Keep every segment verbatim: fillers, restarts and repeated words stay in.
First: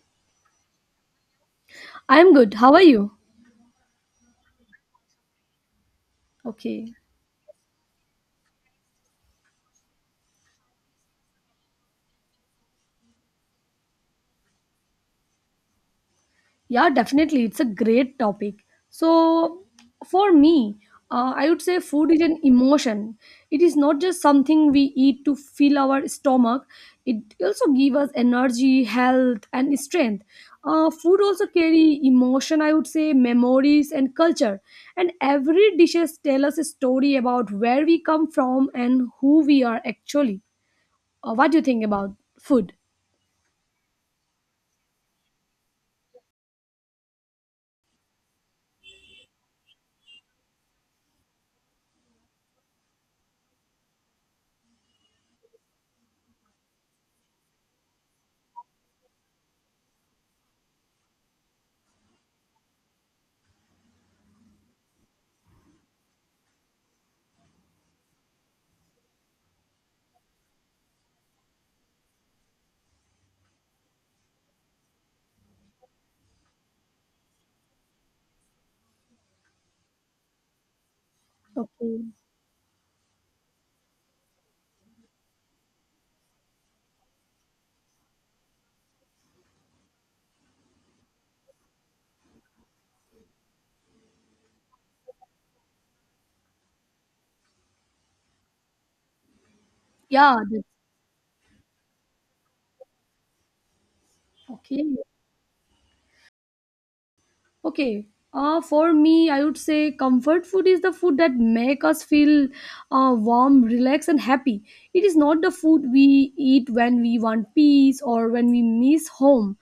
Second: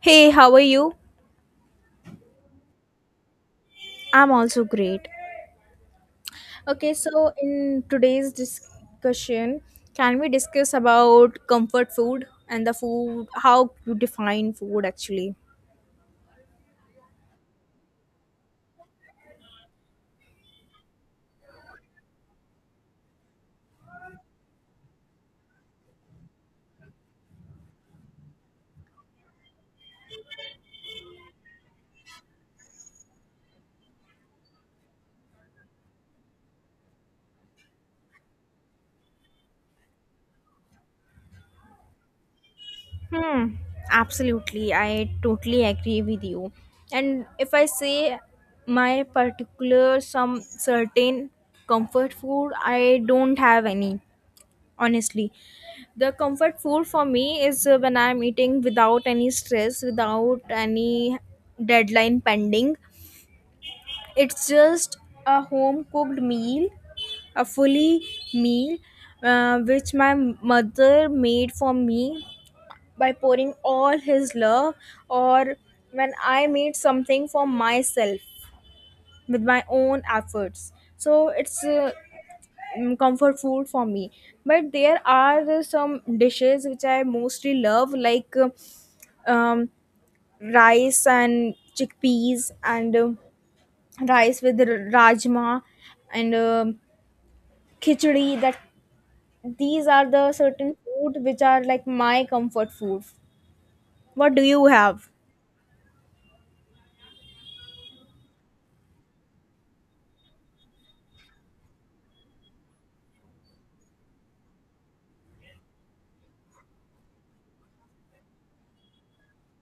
Hey, how are you? I'm good. How are you? I'm also great. Okay. Okay, so in today's discussion, can we discuss about comfort food and the food, how you define food actually? Yeah, definitely. It's a great topic. So, for me, uh, I would say food is an emotion. It is not just something we eat to fill our stomach, it also gives us energy, health, and strength. Uh, food also carry emotion, I would say, memories, and culture. And every dishes tell us a story about where we come from and who we are actually. Uh, what do you think about food? Hmm, absolutely. I totally agree with you. And if I say my particular, some certain comfort food, I don't have any, honestly. The comfort food for me is uh, when I'm eating without any stress, without any deadline pending. It's just a home cooked meal, a fully meal, uh, which my mother made for me by pouring all his love, or when I made something for myself with my own efforts. So it's uh, Okay. mm, comfort food for me. But there are some dishes which I mostly love, like. uh, um, rice and chickpeas and um rice with r- rajma and um khichdi that these are the Yeah, certain food which are like my comfort food. What do you okay. have? Okay. Uh, for me, I would say comfort food is the food that make us feel uh, warm, relaxed, and happy. It is not the food we eat when we want peace or when we miss home.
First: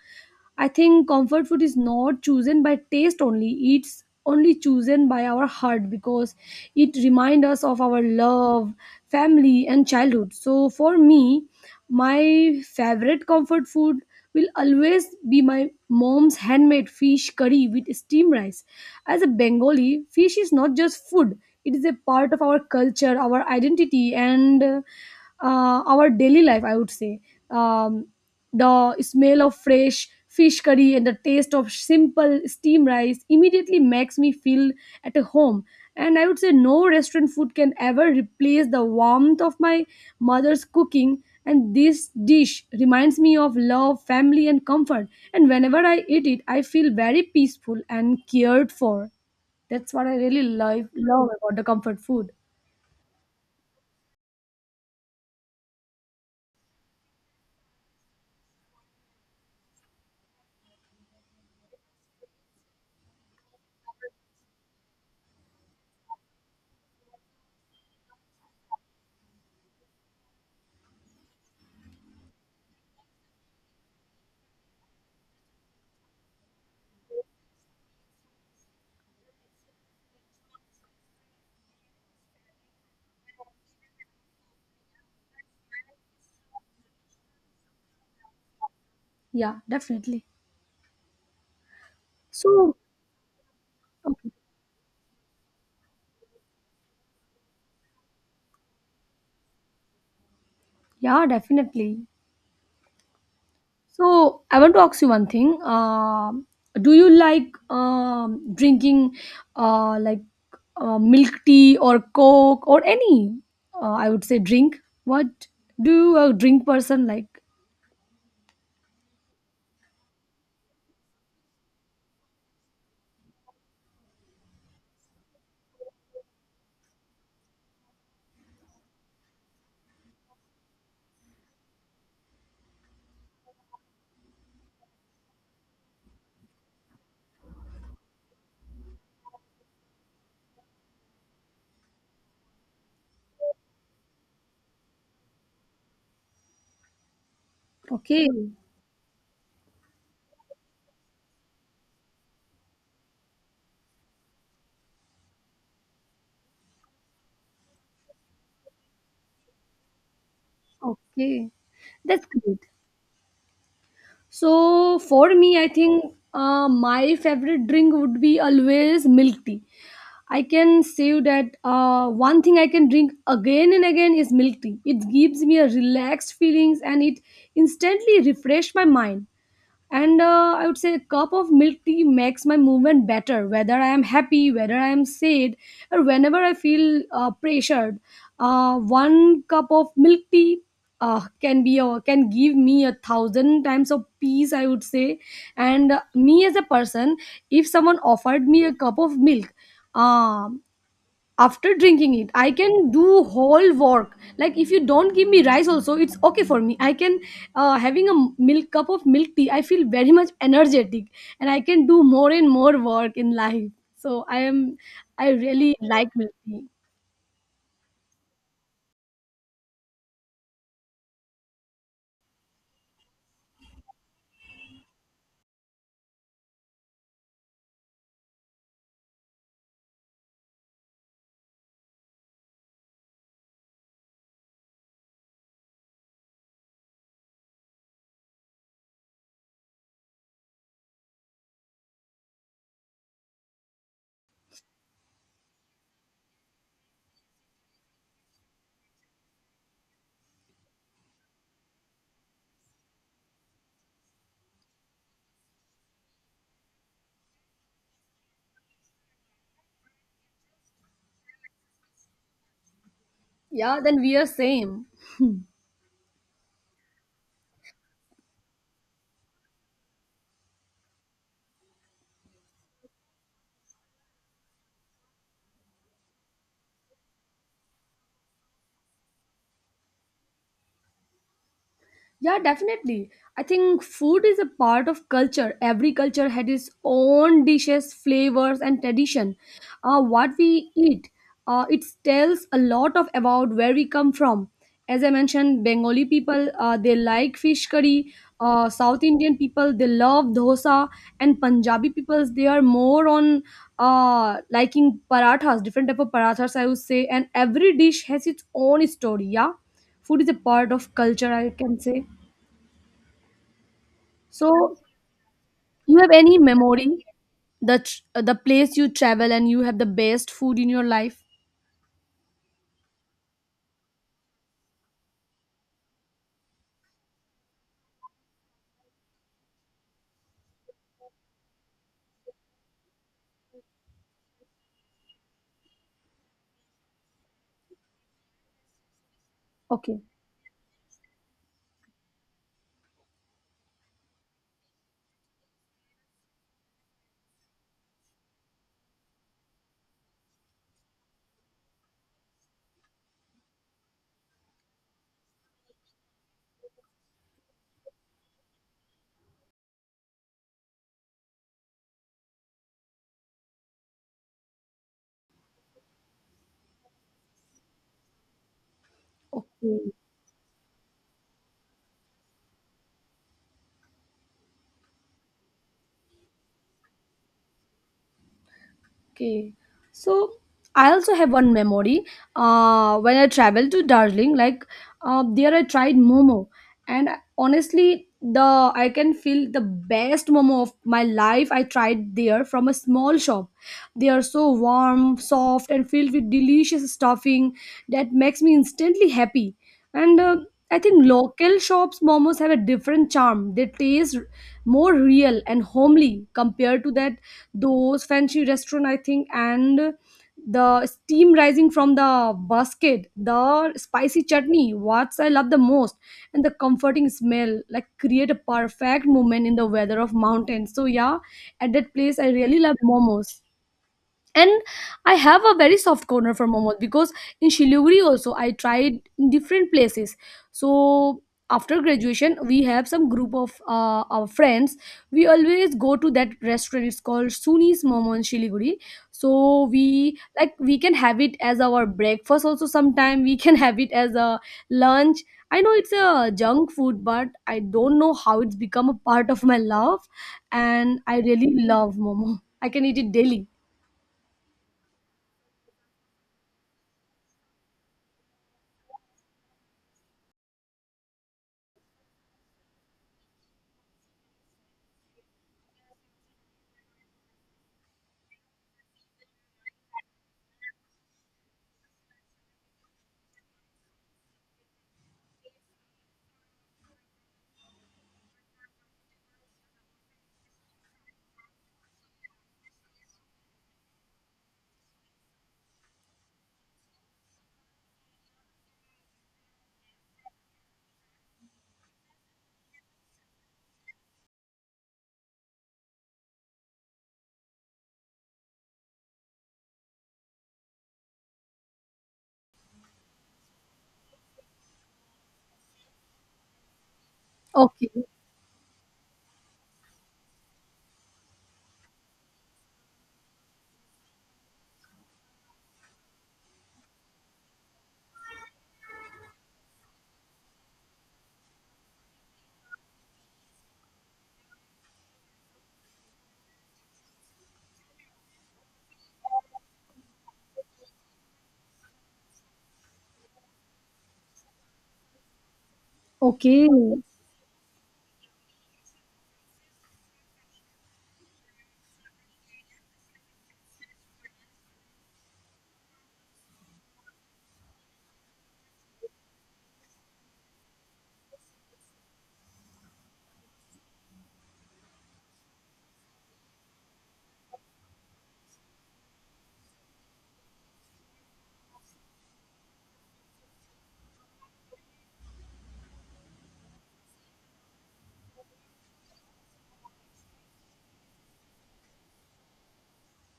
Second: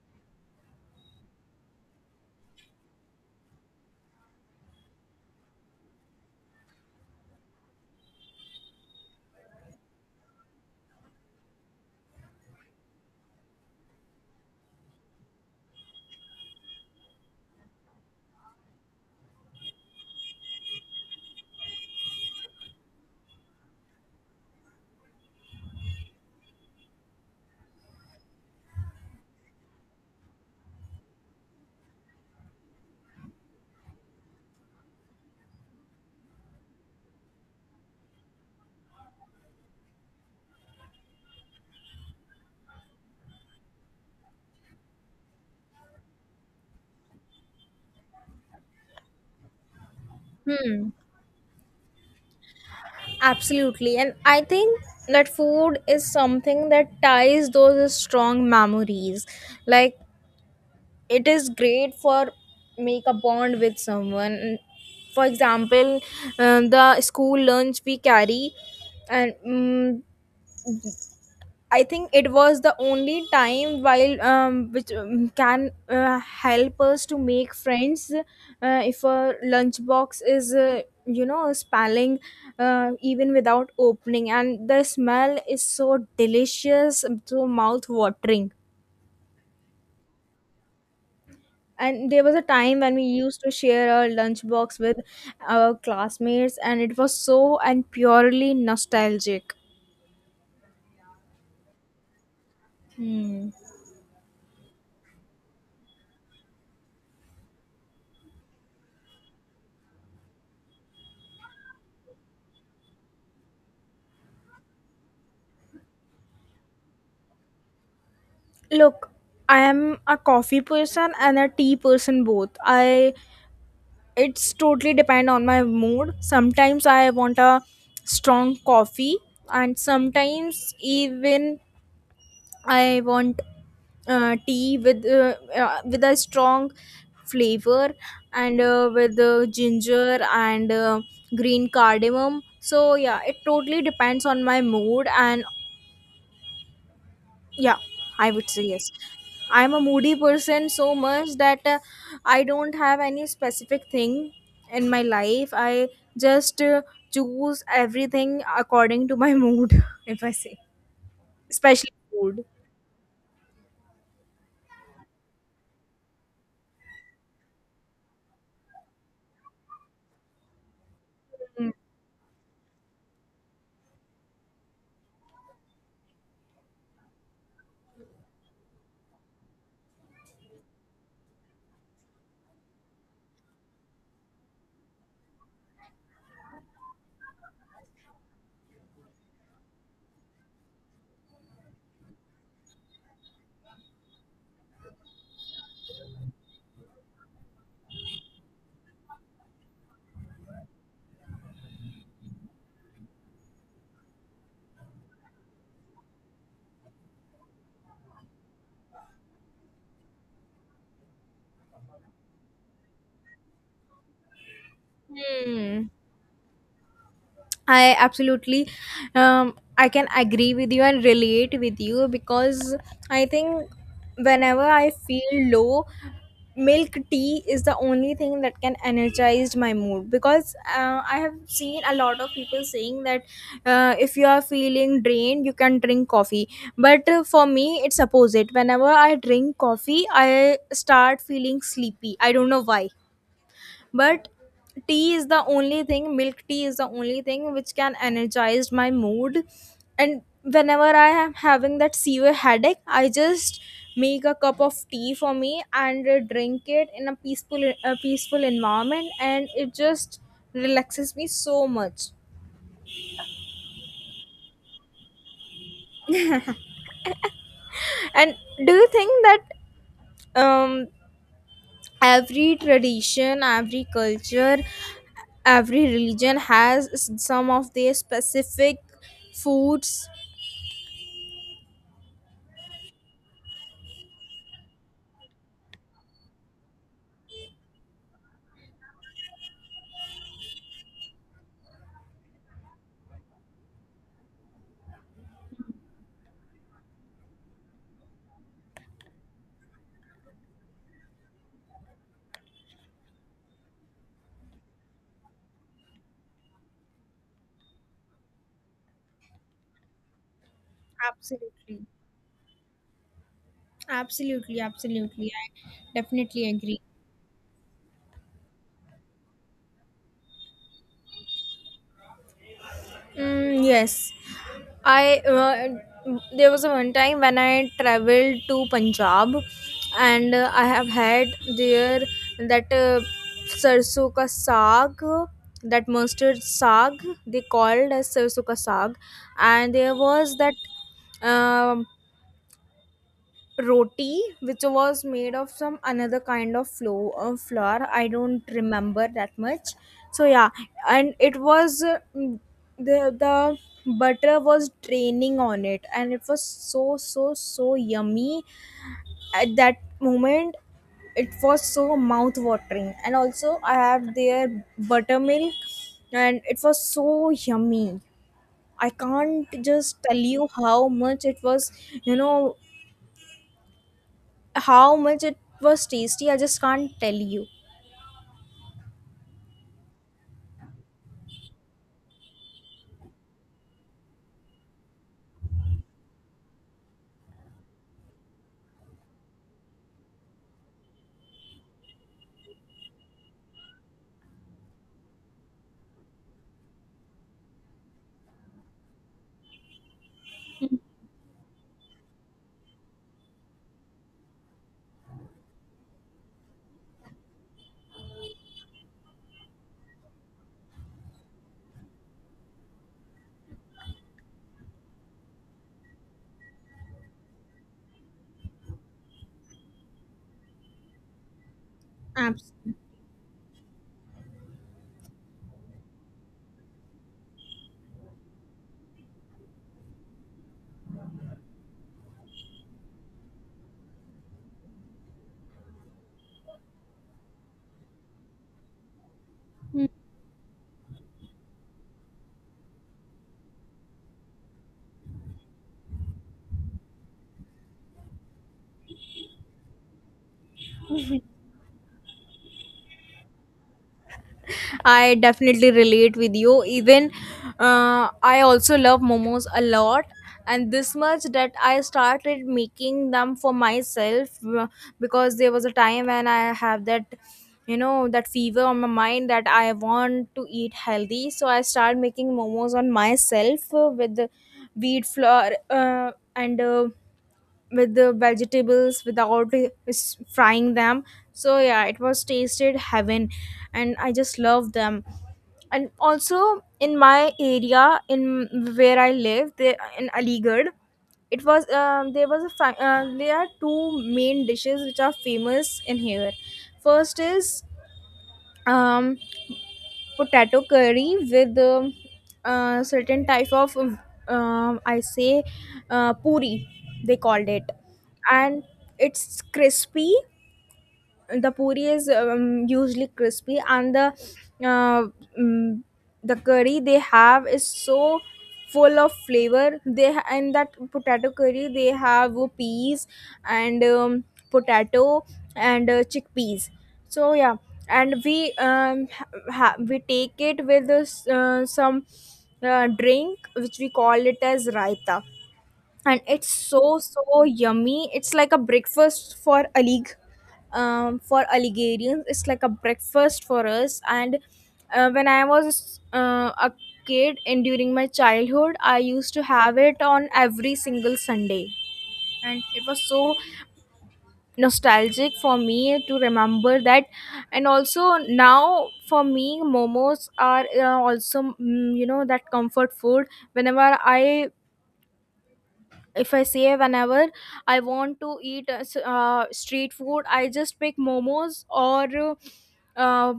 I think comfort food is not chosen by taste only. It's only chosen by our heart because it reminds us of our love, family, and childhood. So for me, my favorite comfort food will always be my mom's handmade fish curry with steamed rice. As a Bengali, fish is not just food. It is a part of our culture, our identity, and uh, our daily life, I would say. Um, the smell of fresh fish curry and the taste of simple steam rice immediately makes me feel at a home. And I would say no restaurant food can ever replace the warmth of my mother's cooking. And this dish reminds me of love, family, and comfort. And whenever I eat it, I feel very peaceful and cared for. That's what I really love, Hmm, love about the comfort food. absolutely. And I think that food is something that ties those strong memories, like it is great for make a bond with someone. For example, uh, the school lunch we carry, and mm I think it was the only time while um, which um, can uh, help us to make friends. Uh, if a lunchbox is uh, you know spelling, uh, even without opening, and the smell is so delicious, so mouth watering. Yeah, definitely. And there was a So, time when we used to share our okay. lunchbox with our classmates, and it was so and purely nostalgic. Yeah, definitely. So I want to ask you one thing. Um do you like um, drinking uh, like uh, milk tea or coke or any? Uh, I would say drink. What do you a drink person like? Look, i am a coffee person and a tea person both. I It's totally depend on my mood. Sometimes I want a strong coffee, and sometimes even I want uh, tea with uh, uh, with a strong flavor, and uh, with uh, ginger and uh, green cardamom. So yeah, it totally depends on my mood. And yeah, Okay, I would say yes, I'm a moody person so much that uh, I don't have any specific thing in my life. I just uh, choose everything according to my mood. If I say, okay, especially that's food. great. So for me, I think uh, my favorite drink would be always milk tea. I can say that uh, one thing I can drink again and again is milk tea. It gives me a relaxed feelings and it instantly refresh my mind, and uh, I would say a cup of milk tea makes my movement better, whether I am happy, whether I am sad, or whenever I feel uh, pressured. uh, one cup of milk tea uh, can be a, can give me a thousand times of peace, I would say. And uh, me as a person, if someone offered me a cup of milk, um after drinking it I can do whole work. Like, if you don't give me rice also, it's okay for me. I can, uh, having a milk cup of milk tea, I feel very much energetic, and I can do more and more work in life. So I am, I really Hmm. like milk tea. I absolutely, um, I can agree with you and relate with you, because I think whenever I feel low, milk tea is the only thing that can energize my mood, because uh, I have seen a lot of people saying that uh, if you are feeling drained, you can drink coffee. But uh, for me, it's opposite. Whenever I drink coffee, I start feeling sleepy. I don't know why, but tea is the only thing, milk tea is the only thing which can energize my mood. And whenever I am having that severe headache, I just make a cup of tea for me and uh, drink it in a peaceful a peaceful environment, and it just relaxes me so much. Yeah, then we are same. And do you think that um every tradition, every culture, every religion has s- some of their specific foods? Yeah, definitely. I think food is a part of culture. Every culture had its own dishes, flavors, and tradition. Uh, what we eat, uh, it tells a lot of about where we come from. As I mentioned, Bengali people, uh, they like fish curry. Uh, South Indian people, they love dosa, and Punjabi peoples, they are more on uh, liking parathas, different type of parathas, I would say. And every dish has its own story. Yeah, food is a part of culture, I can Absolutely. say. Absolutely. So, Absolutely. you I have any definitely agree. memory that the place you travel and you have the best food in your life? Mm, yes. I uh, there was a one time when I traveled to Punjab, and uh, I have had there that uh, sarso ka saag, that mustard saag they called as sarso ka saag, and there Okay. was that um roti which was made of some another kind of flour, uh, flour. I don't remember that much. So yeah, and it was uh, mm, the the butter was draining on it, and it was so so so yummy. At that moment, it was so mouth watering, and also I have their buttermilk, and it was so yummy. I can't Okay. just tell you how much it was, you know, how much it was tasty. I just can't tell you. Okay, so I also have one memory. Uh, when I traveled to Darjeeling, like, uh, there I tried momo, and honestly, the I can feel the best momo of my life. I tried there from a small shop. They are so warm, soft, and filled with delicious stuffing that makes me instantly happy. And uh, I think local shops momos have a different charm. They taste more real and homely compared to that, those fancy restaurant, I think. And the steam rising from the basket, the spicy chutney, what I love the most, and the comforting smell, like, create a perfect moment in the weather of mountains. So yeah, at that place I Abs- really love momos. And I have a very soft corner for momos, because in Shiliguri also I tried different places. So after graduation, we have some group of uh, our friends, we always go to that restaurant, it's called Suni's Momo in Shiliguri. So we, like, we can have it as our breakfast, also sometime we can have it as a lunch. I know it's a junk food, but I don't know how it's become a part of my love, and I really love momo. I can eat it daily. I definitely relate with you. Even uh, I also love momos a lot, and this much that I started making them for myself, uh, because there was a time when I have that, you know, that fever on my mind that I want to eat healthy. So I started making momos on myself uh, with the wheat flour, uh, and uh, with the vegetables without uh, s- frying them. So yeah, it was tasted heaven, and I just love them. And also in my area, in where I live, they, in Aligarh, it was um, there was a fa- uh, there are two main dishes which are famous in here. First is um potato curry with um, uh, certain type of um, uh, I say uh, puri they called it. Okay. And it's crispy. The puri is um, usually crispy, and the uh, mm, the curry they have is so full of flavor. They ha- in that potato curry, they have peas and um, potato and uh, chickpeas. So yeah, and we um, ha- we take it with uh, some uh, drink which we call it as raita, and it's Okay. so so yummy. It's like a breakfast for a league, um, for Algerians. It's like a breakfast for us. And uh, when I was uh, a kid and during my childhood, I used to have it on every single Sunday. And it was so nostalgic for me to remember that. And also now for me, momos are uh, also, mm, you know, that comfort food. Whenever I if I say whenever I want to eat uh, s- uh, street food, I just pick momos or uh,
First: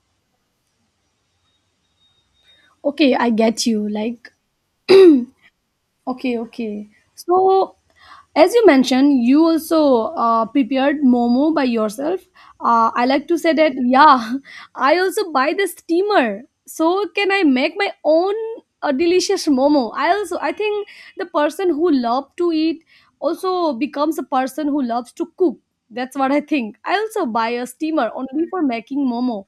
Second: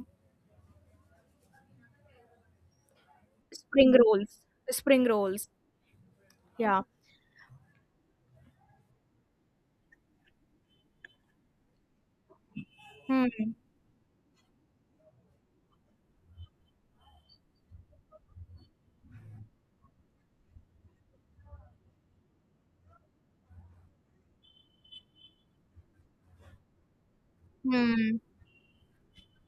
Okay, I get you. spring Like, rolls. Spring rolls. okay, Yeah. okay. So, as you mentioned, you also uh, prepared momo by yourself. Uh, I like Hmm. to say that, yeah, I also buy the steamer. So, can I make my own uh, delicious momo? I also, I think the person who loves to eat also becomes a person who loves to cook. That's what I think. I also buy a steamer Hmm. only for making momo.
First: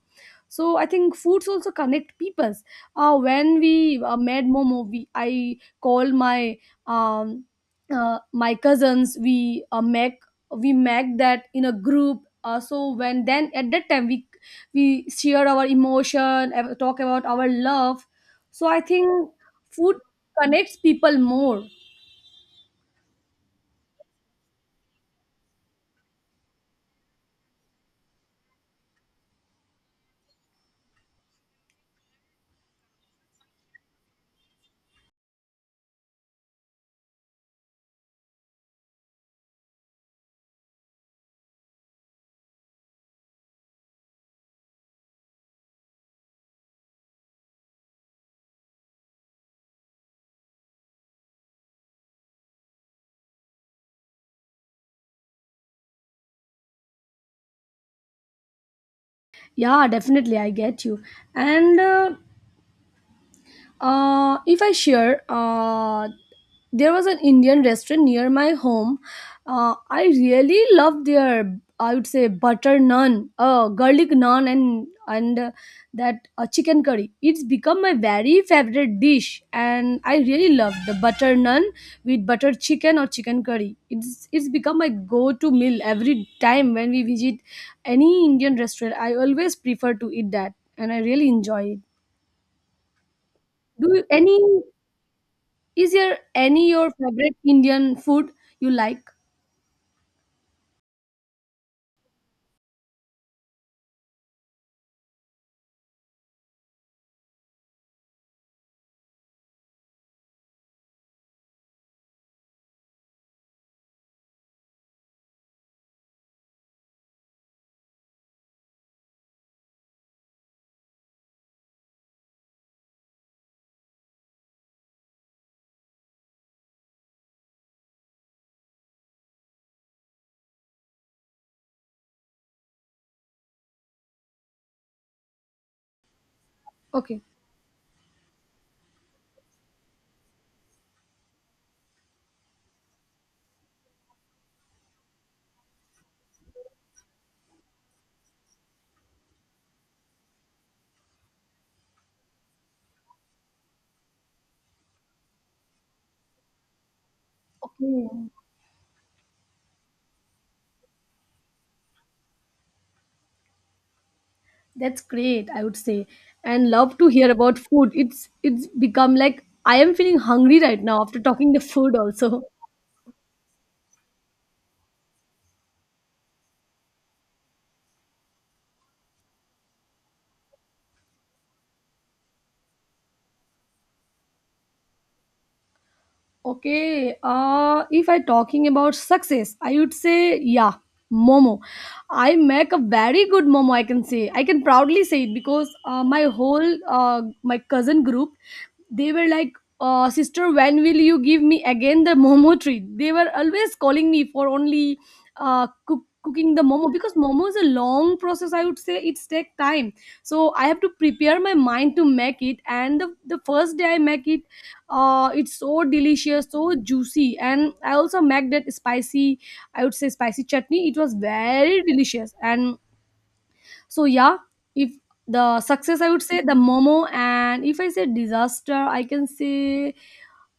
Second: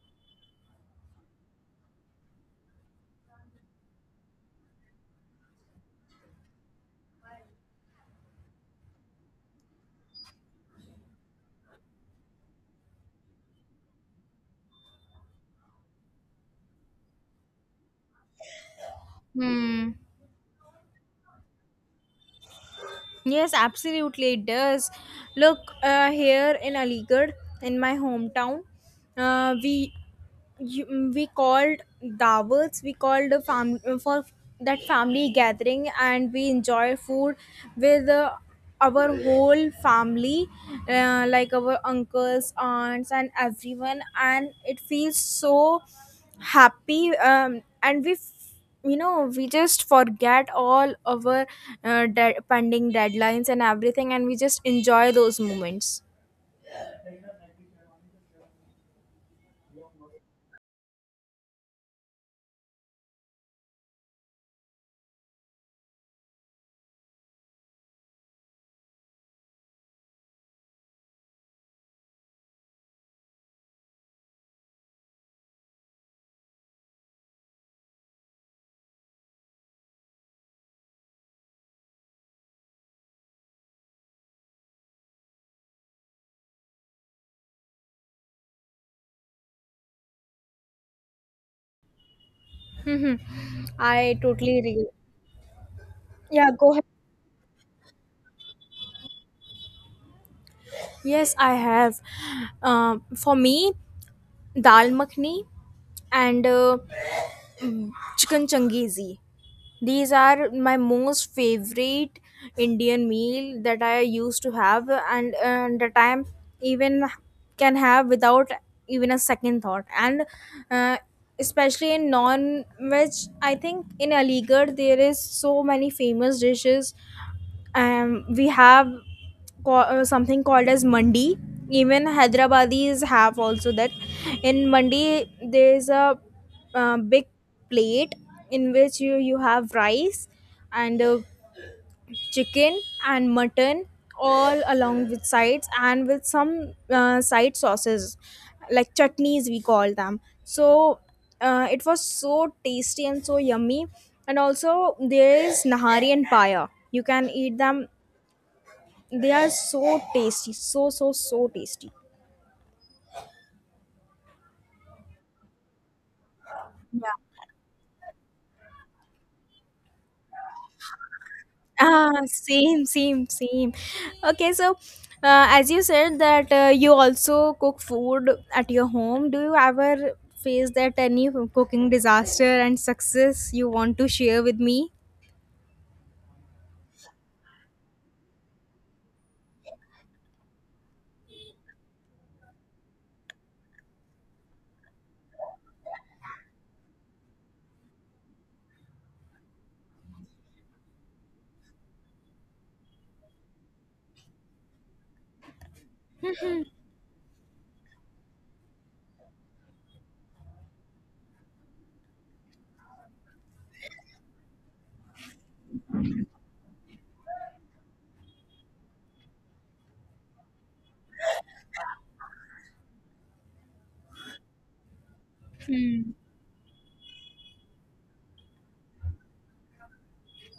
So I think foods also connect peoples. Uh, when we uh, made momo, we I call my um uh, my cousins, we uh, make we make that in a group, uh, so when then at that time we we share our emotion, uh, talk about our love. So I think Hmm. food connects people more. Yes, absolutely, it does. Look, uh, here in Aligarh, in my hometown, uh, we you, mm, we called dawats, we called a fam- for that family gathering, and we enjoy food with uh, our whole family, uh, like our uncles, aunts, and everyone, and it feels so happy. Um, and we f- you know, we just forget all our uh, de- pending deadlines and everything, and we just enjoy those moments. Yeah, definitely, I get you. And uh, Uh, if I share, uh, there was an Indian restaurant near my home. Uh, I really loved their, I would say, butter naan, uh, garlic naan, and and uh, that uh, chicken curry. It's become my very favorite dish, and I really love the butter naan with butter chicken or chicken curry. It's it's become my go-to meal every time when we visit any Indian restaurant. I always prefer to eat that, and I really enjoy it. Mhm. Do you, I any totally agree. is there Yeah, any go ahead. your favorite Indian food you like? Yes, I have. Um, for me, dal makhni and uh, chicken changizi. These are my most favorite Indian meal that I used to have, and and that I even can have without even a second thought. And uh, especially in non-veg, I think in Aligarh there is so many famous dishes. Um, we have co- uh, something called as mandi. Even hyderabadis have also that. In mandi, there's a uh, Okay. big plate in which you, you have rice and uh, chicken and mutton, all along with sides and with some uh, side sauces like chutneys, we call them. So uh, it was so tasty and so yummy. And also there is nahari and paya, you can eat them. Okay. They are so tasty, so so so tasty. That's great, I would say. And love to Yeah. hear about food. It's it's become like I am feeling hungry right now after talking the food Ah, also. same, same, same. Okay, so uh, as you said that uh, you also cook food at your home, do you ever face that any cooking disaster and success you want to share with me? Okay, uh, if I talking about success, I would say yeah, momo. I make a very good momo, I can say. I can proudly say it because uh, my whole, uh, my cousin group, they were like, uh, sister, when will you give me again the momo treat? They were always calling me for only uh, cook, cooking the momo, because momo is a long process, I would say. It's take time, so I have to prepare my mind to make it. And the, the first day I make it, uh it's so delicious, so juicy. And I also make that spicy, I would say, spicy chutney. It was very delicious. And so yeah, if the success, I would say the momo, and if I say disaster, I can say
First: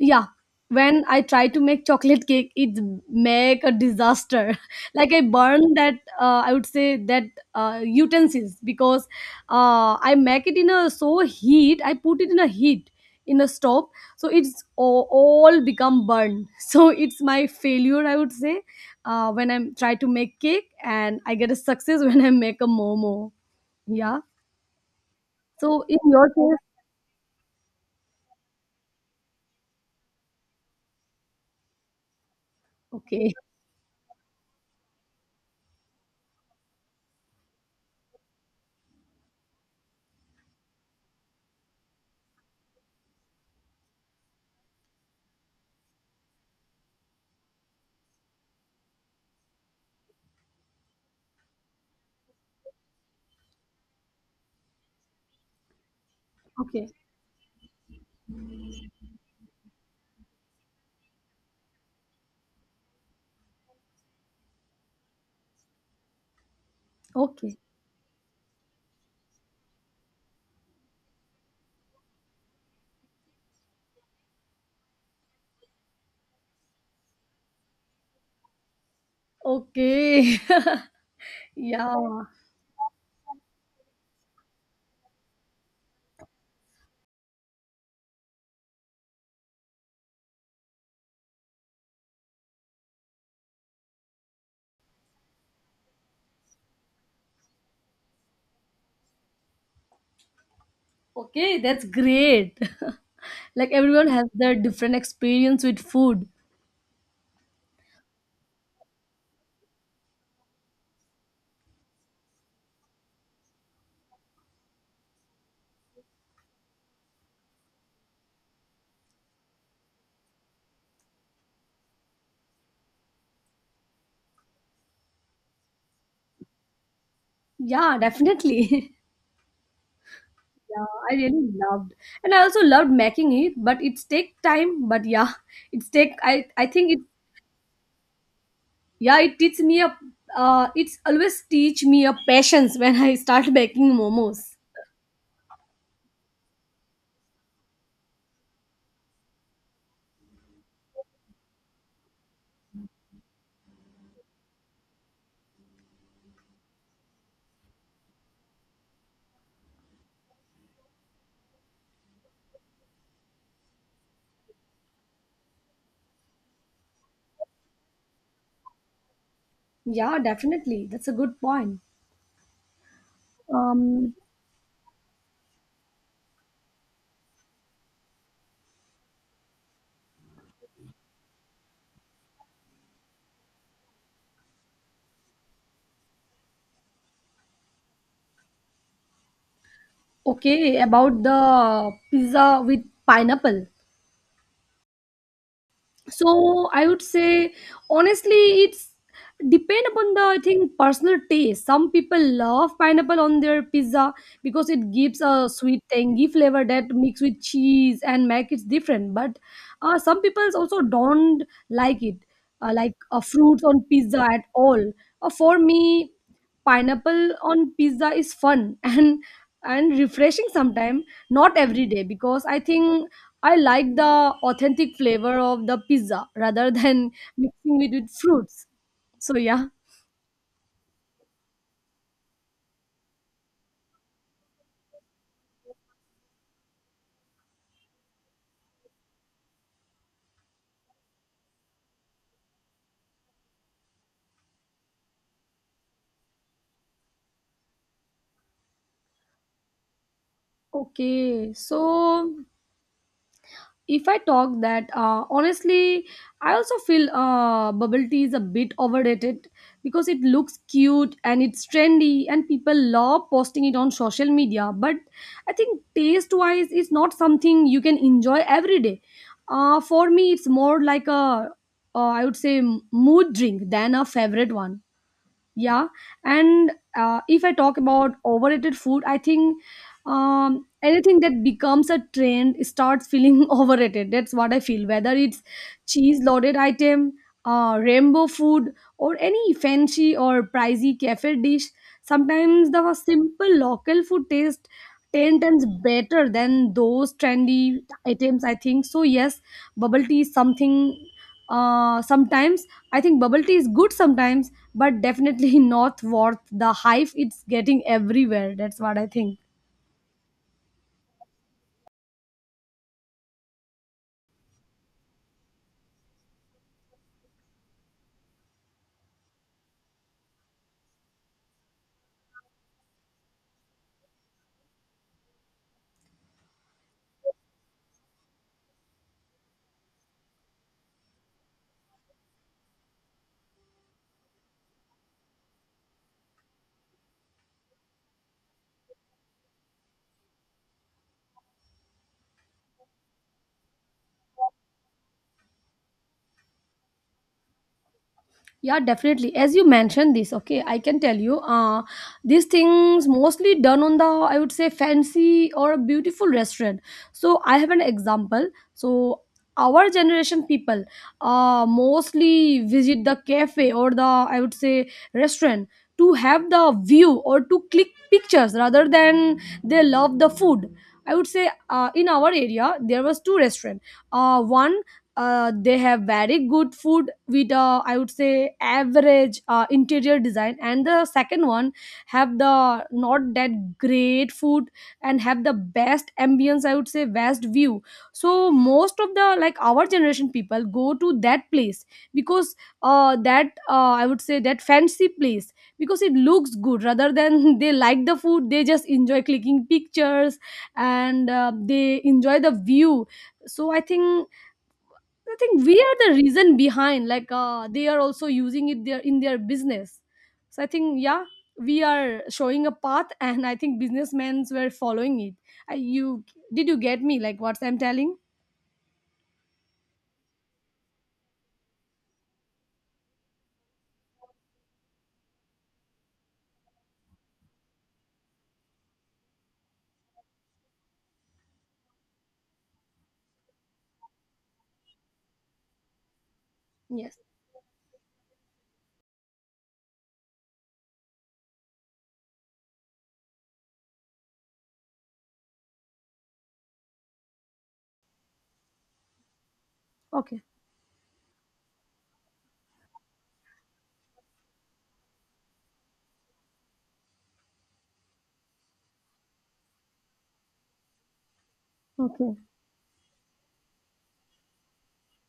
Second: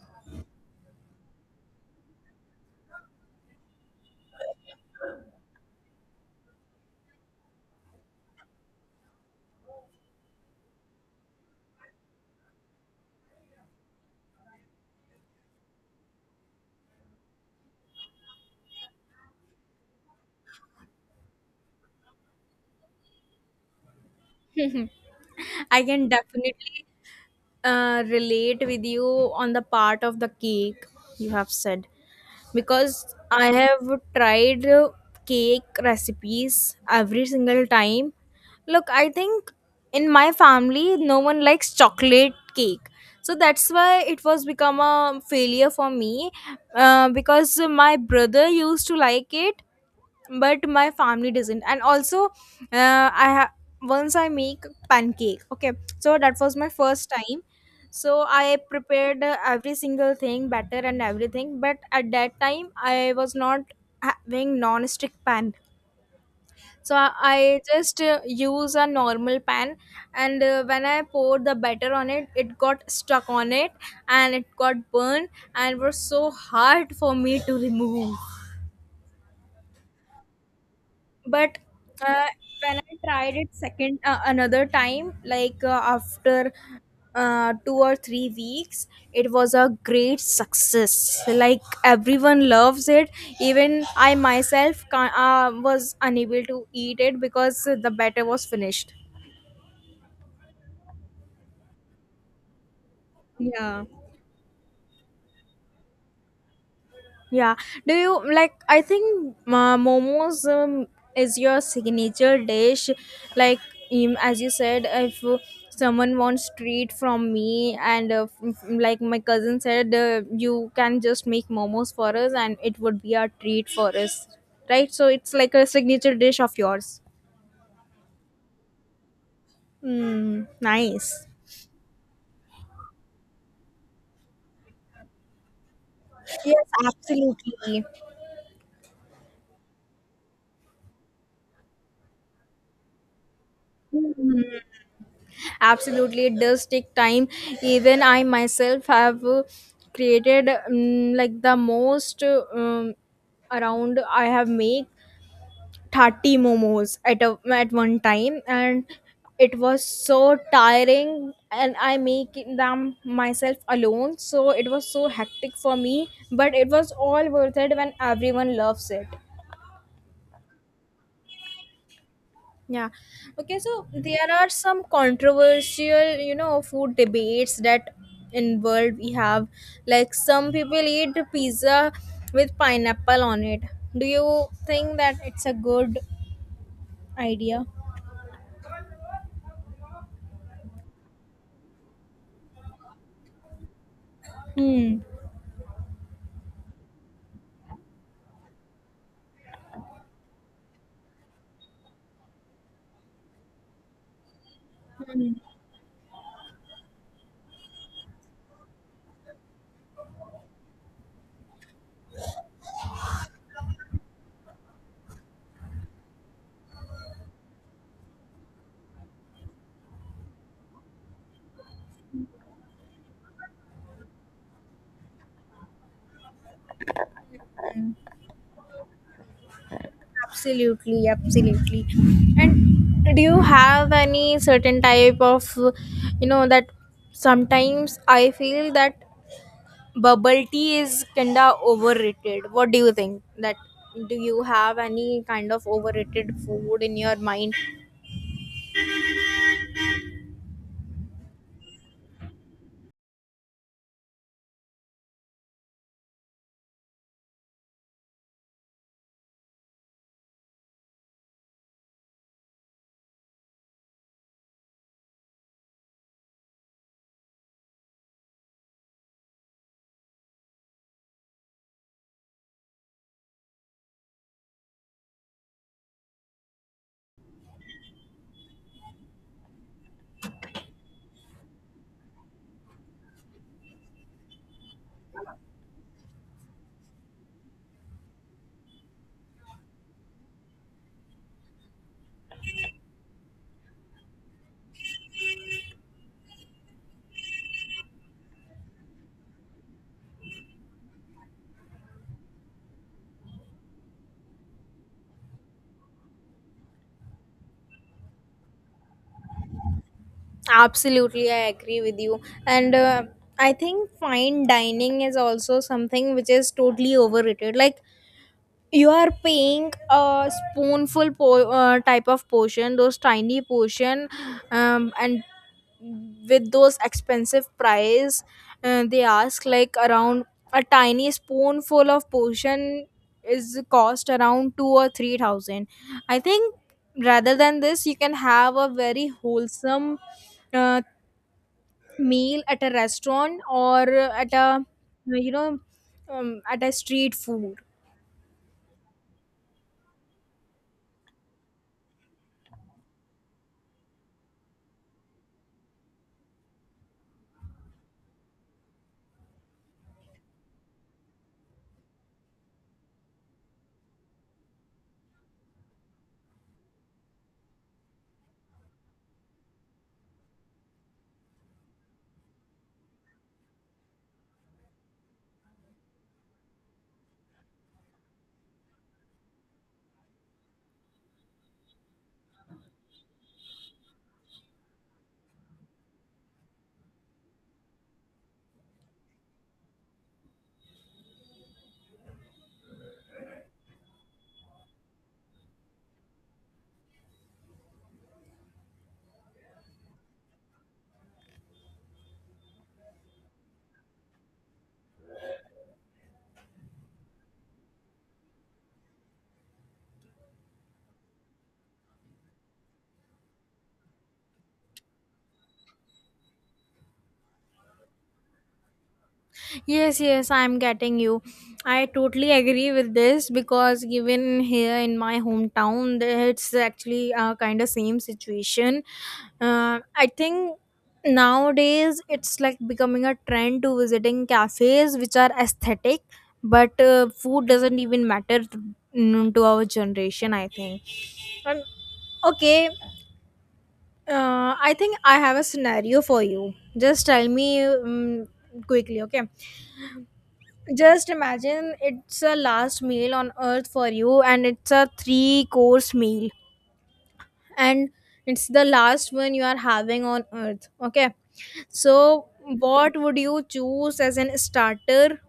yeah, when I try to make chocolate cake, it make a disaster. Like, I burn that, uh, I would say that uh, utensils, because uh, I make it in a so heat. I put it in a heat, in a stove, so it's all, all become burned. So it's my failure, I would say, uh, when I try to make cake, and I get a success when I make a momo. Yeah. So I in can your case, definitely uh, relate with you on the part of the cake you have said, because okay, I have tried uh, cake recipes every single time. Look, I think in my family no one likes chocolate cake. So that's why it was become a failure for me, uh, because my brother used to like it but my family doesn't. And also uh, i ha- once I make pancake, okay? So that was my okay, first time. So I prepared uh, every single thing, batter and everything, but at that time I was not having non-stick pan. So i, okay, I just uh, use a normal pan, and uh, when I poured the batter on it, it got stuck on it, and it got burned, and was so hard for me to remove. okay. But yeah. uh, when I tried it second, uh, another time, like uh, after uh, two or three weeks, it was a great success, like everyone loves it. Even I myself can uh, was unable to eat it because the batter was finished. Okay, that's great. like Yeah. everyone has their different experience with food. Yeah. Do you like? I think uh, momos, um, is your signature dish. Like, um, as you said, if someone wants treat from me, and uh, f- f- like my cousin said, uh, you can just make momos for us, and it would be a treat for us, right? So it's like a signature dish of yours. Yeah, definitely. Mm, yeah, I nice. really loved, and I also loved making it, but it's take time. But yeah, it's take. I Yes, I think it. absolutely. Yeah, it teaches me a. Uh, it's always teach me a patience when I start making momos. Absolutely, it does take time. Even I myself have uh, created, um, like the most uh, um, around I have made thirty momos at a, at one time, and it was so tiring, and I make them myself alone, so it was so hectic for me, but it was all worth it when everyone loves it. Yeah, definitely. That's a good point. Yeah. Okay, so Um. there are some controversial, you know, food debates that in world we have. Like some people eat pizza with pineapple on it. Do you think that it's a good idea? Okay, about the pizza with pineapple. Hmm. So I would say honestly, it's depend upon the, I think, personal taste. Some people love pineapple on their pizza because it gives a sweet tangy flavor that mixed with cheese and make it different. But uh, some people also don't like it, uh, like uh, fruits on pizza at all. uh, for me, pineapple on pizza is fun and and refreshing sometime, not every day, because I think I like the authentic flavor of the pizza rather than mixing it with fruits. So yeah. Absolutely, absolutely. And do you have any certain type of, you know, that sometimes I feel that bubble tea is kinda overrated. What do you think? That do you have any kind of overrated food in your mind? Okay, so if I talk that, uh, honestly, I also feel uh, bubble tea is a bit overrated, because it looks cute and it's trendy, and people love posting it on social media. But I think taste wise, it's not something you can enjoy every day. Uh, for me, it's more like a uh, I would say m- mood drink than a favorite one yeah and uh, if I talk about overrated food, I think um, anything that becomes a trend starts feeling overrated. That's what I feel, whether it's cheese loaded item, uh, rainbow food, or any fancy or pricey cafe dish. Sometimes the simple local food taste ten times better than those trendy items, I think. So yes, bubble tea is something uh sometimes. I think bubble tea is good sometimes, but definitely not worth the hype it's getting everywhere. That's what I think. Absolutely, I agree with you. And uh, I think fine dining is also something which is totally overrated. Like you are paying a spoonful po- uh, type of portion, those tiny portion, um, and with those expensive price, uh, they ask like around a tiny spoonful of portion is cost around two or three thousand, I think. Rather than this, you can have a very wholesome uh, meal at a restaurant or at a you know um, at a street food. Yeah, definitely, as you mentioned this. Okay, I can tell you, uh these things mostly done on the, I would say, fancy or beautiful restaurant. So I have an example. So our generation people uh mostly visit the cafe or the, I would say, restaurant to have the view or to click pictures rather than they love the food. I would say, uh, in our area there was two restaurant. Uh, one, uh, they have very good food with, uh, I would say, average uh, interior design, and the second one have the not that great food and have the best ambience, I would say best view. So most of the, like, our generation people go to that place because uh, that uh, I would say that fancy place, because it looks good rather than they like the food. They just enjoy clicking pictures and uh, they enjoy the view. So i think I think we are the reason behind. Like uh, they are also using it there in their business. So I think, yeah, we are showing a path, and I think businessmen were following it. I, you Did you get me? Like what I'm telling? Yes, yes, I'm getting you. I totally agree with this because even here in my hometown, there- it's actually uh, kind of same situation. Uh, I think nowadays it's like becoming a trend to visiting cafes which are aesthetic, but uh, Yes. food doesn't even matter to, mm, to our generation, I think. And okay, uh, I think I have a scenario for you. Just tell me um, quickly, okay? Okay. Just imagine it's a last meal on earth for you, and it's a three course meal, and it's the last one you are having on earth. Okay, so Okay. what would you choose as an starter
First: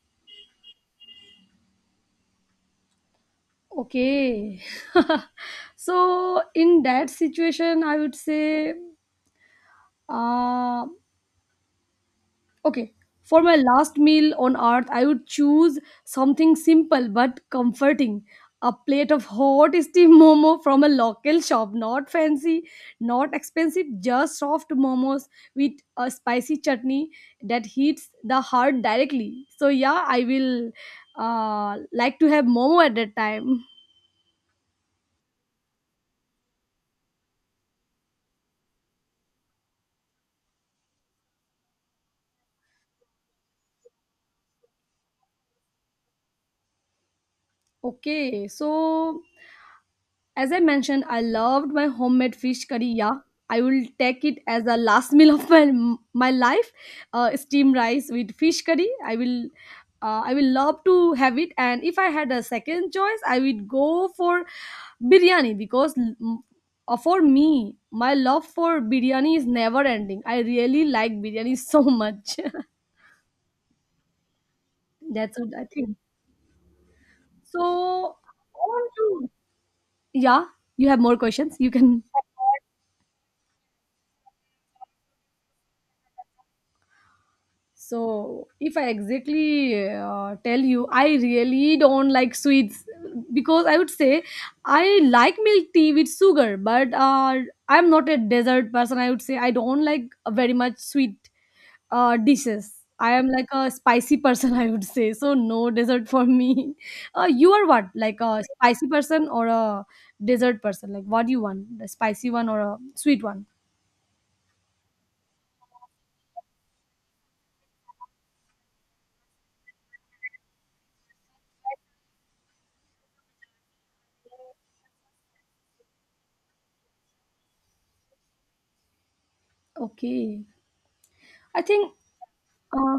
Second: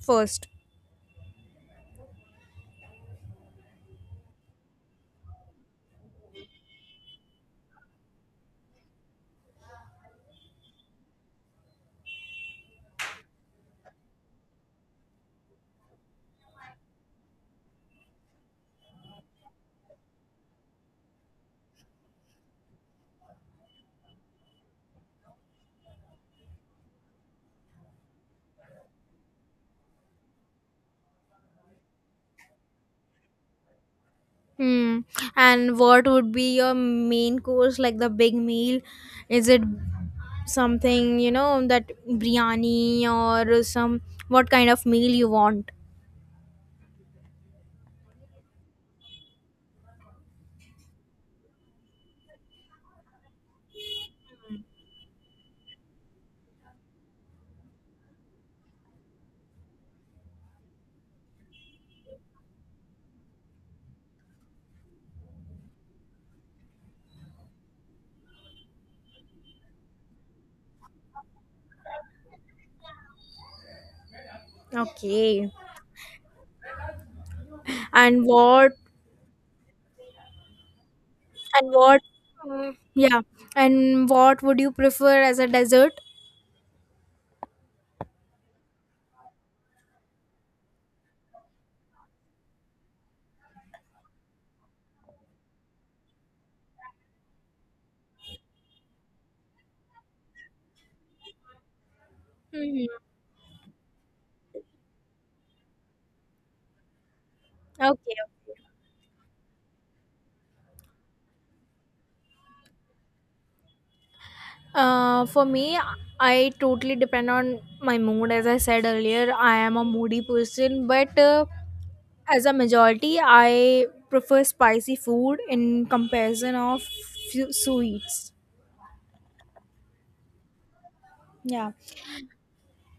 first? Okay. So in that situation, I would say. Uh, Okay. For my last meal on earth, I would choose something simple but comforting. A plate of hot steamed momo from a local shop. Not fancy, not expensive, just soft momos with a spicy chutney that hits the heart directly. So, yeah, I will uh, like to have momo at that time. Hmm. And what would be your main course, like the big meal? Is it something you know that biryani or some what kind of meal you want? Okay, so as I mentioned, I loved my homemade fish curry. Yeah, I will take it as a last meal of my my life. Uh, steamed rice with fish curry. I will. Uh, I will love to have it, and if I had a second choice, I would go for biryani because mm, uh, for me, my love for biryani is never ending. I really like biryani so much. That's Okay. what I think. So, And I what want to- yeah, you have more questions. You And what? can. Uh, Yeah. And what would you prefer as a dessert? So if I exactly uh, tell you, I really don't like sweets because I would say I like milk tea with sugar, but uh, I'm not a dessert person. I would say I don't like very much sweet uh, dishes. Hmm, I am like a spicy person, I would say. So no dessert for me. Uh, you are what? Like a okay. spicy person or a dessert person? Like what do you want? The spicy one or a sweet one? Uh, for me, I totally depend on my mood. As I said earlier, I am a moody person, but uh, as a majority, I prefer spicy food in comparison of few sweets. Okay. I Yeah. think uh,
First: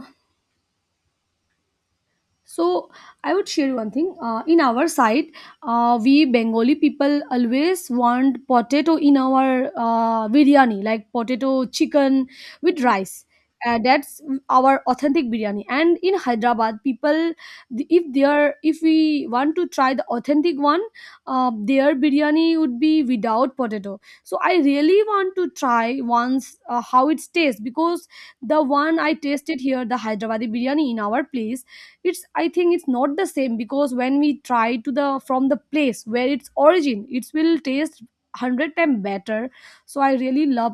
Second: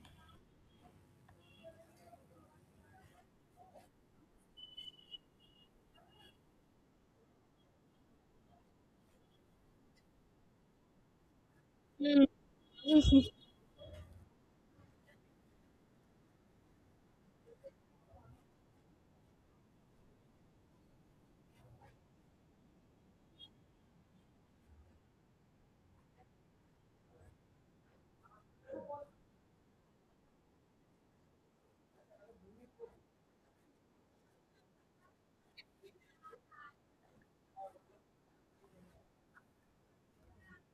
So I would share one thing. Uh, in our side, uh, we Bengali people always want potato in our uh, biryani, like potato Hmm. chicken with rice. Uh, that's our authentic biryani. And in Hyderabad, people, th- if they are, if we want to try the authentic one, uh, their biryani would be without potato. So I really want to try once uh, how it tastes, because the one I tasted here, the Hyderabadi biryani in our place, it's, I think it's not the same, because when we try to the from the place where its origin, it will taste one hundred times better. So I really love,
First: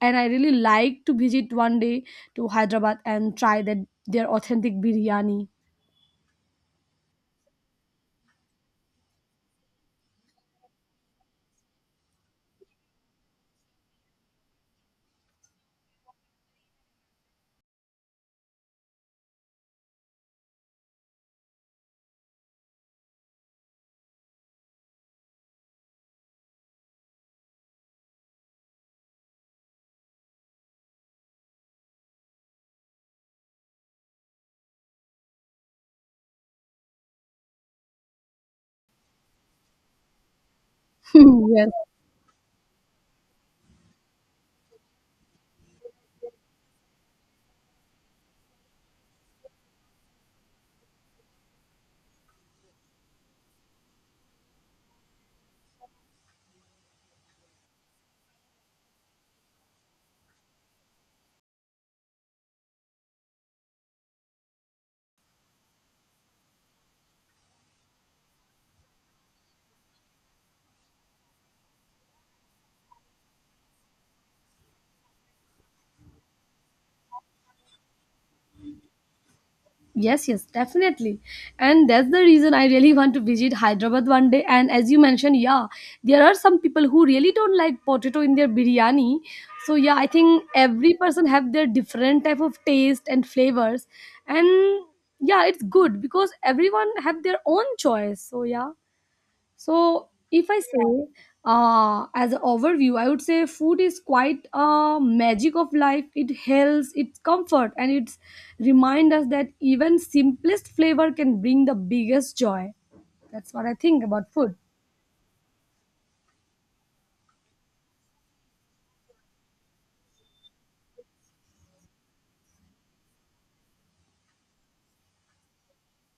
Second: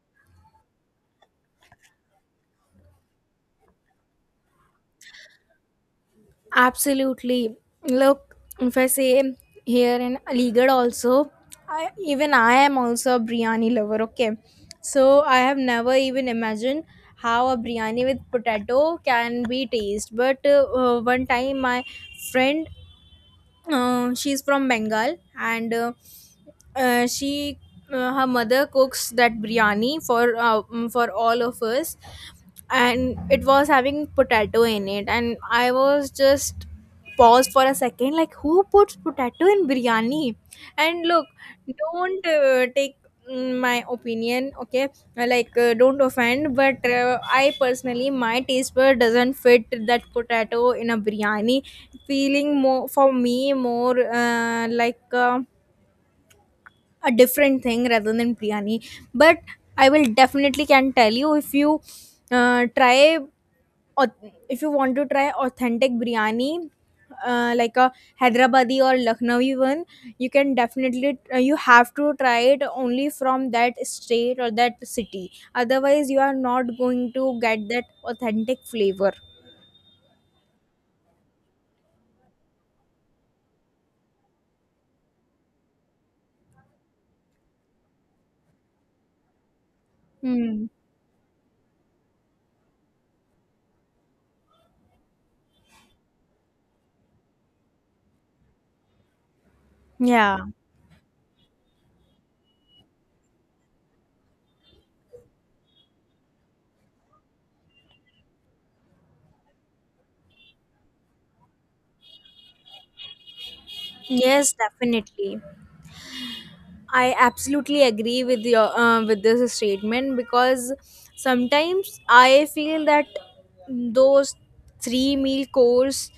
and I really like to visit one day to Hyderabad and try that their authentic biryani. Absolutely. Look, if I say here in Aligarh also, I, even I am also a biryani lover. Okay, so I have never even imagined how a biryani with potato can be taste. But uh, uh, one time, my friend, uh, she's from Bengal, and uh, uh, she uh, her mother cooks that biryani for uh, mm, for all of us, and it was having potato in it, and I was just paused for a second, like, who puts potato in biryani? And look, Yes. don't, uh, take, mm, my opinion, okay. Uh, like, uh, don't offend, but uh, I personally, my taste bud doesn't fit that potato in a biryani. Feeling more for me more, uh, like, uh, a different thing rather than biryani. But I will definitely can tell you, if you uh, try, or if you want to try authentic biryani, uh, like a Hyderabadi or Lucknowi one, you can definitely, uh, you have to try it only from that state or that city, otherwise you are not going to get that authentic flavor. Yes, yes, definitely. And that's the reason I really want to visit Hyderabad one day. And as you mentioned, yeah, there are some people who really don't like potato in their biryani. So yeah, I think Hmm. every person have their different type of taste and flavors. And yeah, it's good because everyone have their own choice. So yeah. So Yeah. if I say, uh, as an overview, I would say food is quite a magic of life. It heals, it's comfort, and it's remind us that even simplest flavor can bring the biggest joy. That's what I think about Yes, food. definitely. I absolutely agree with your uh, with this statement, because sometimes I feel that those three meal course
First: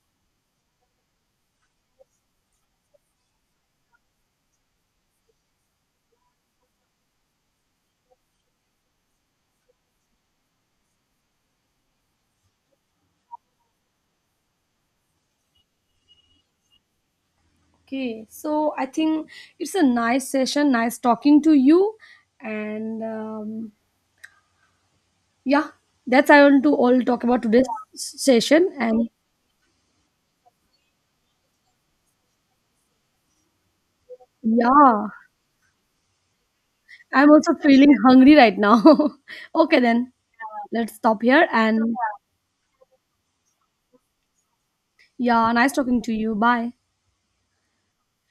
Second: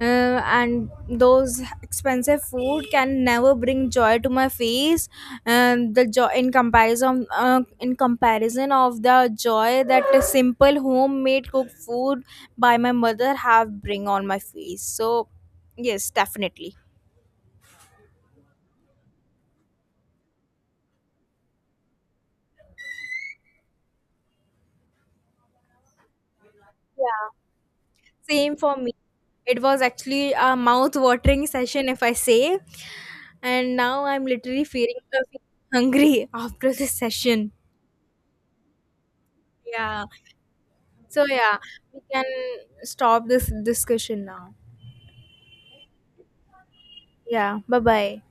uh, and those expensive food can never bring joy to my face, and the joy in comparison uh, in comparison of the joy that a simple homemade cooked food by my mother have bring on my face. So yes, definitely. Okay, so I think it's a nice session, nice talking to you, and um, yeah, that's I want to all talk Yeah. about today's Same session. for me. And It was actually a mouth-watering session, if I say, and now I'm literally feeling yeah, hungry after this I'm session. also feeling hungry right now. Okay, Yeah. then let's stop So here. yeah, And we can stop this discussion now. yeah, nice talking to you. Bye. Yeah. Bye bye.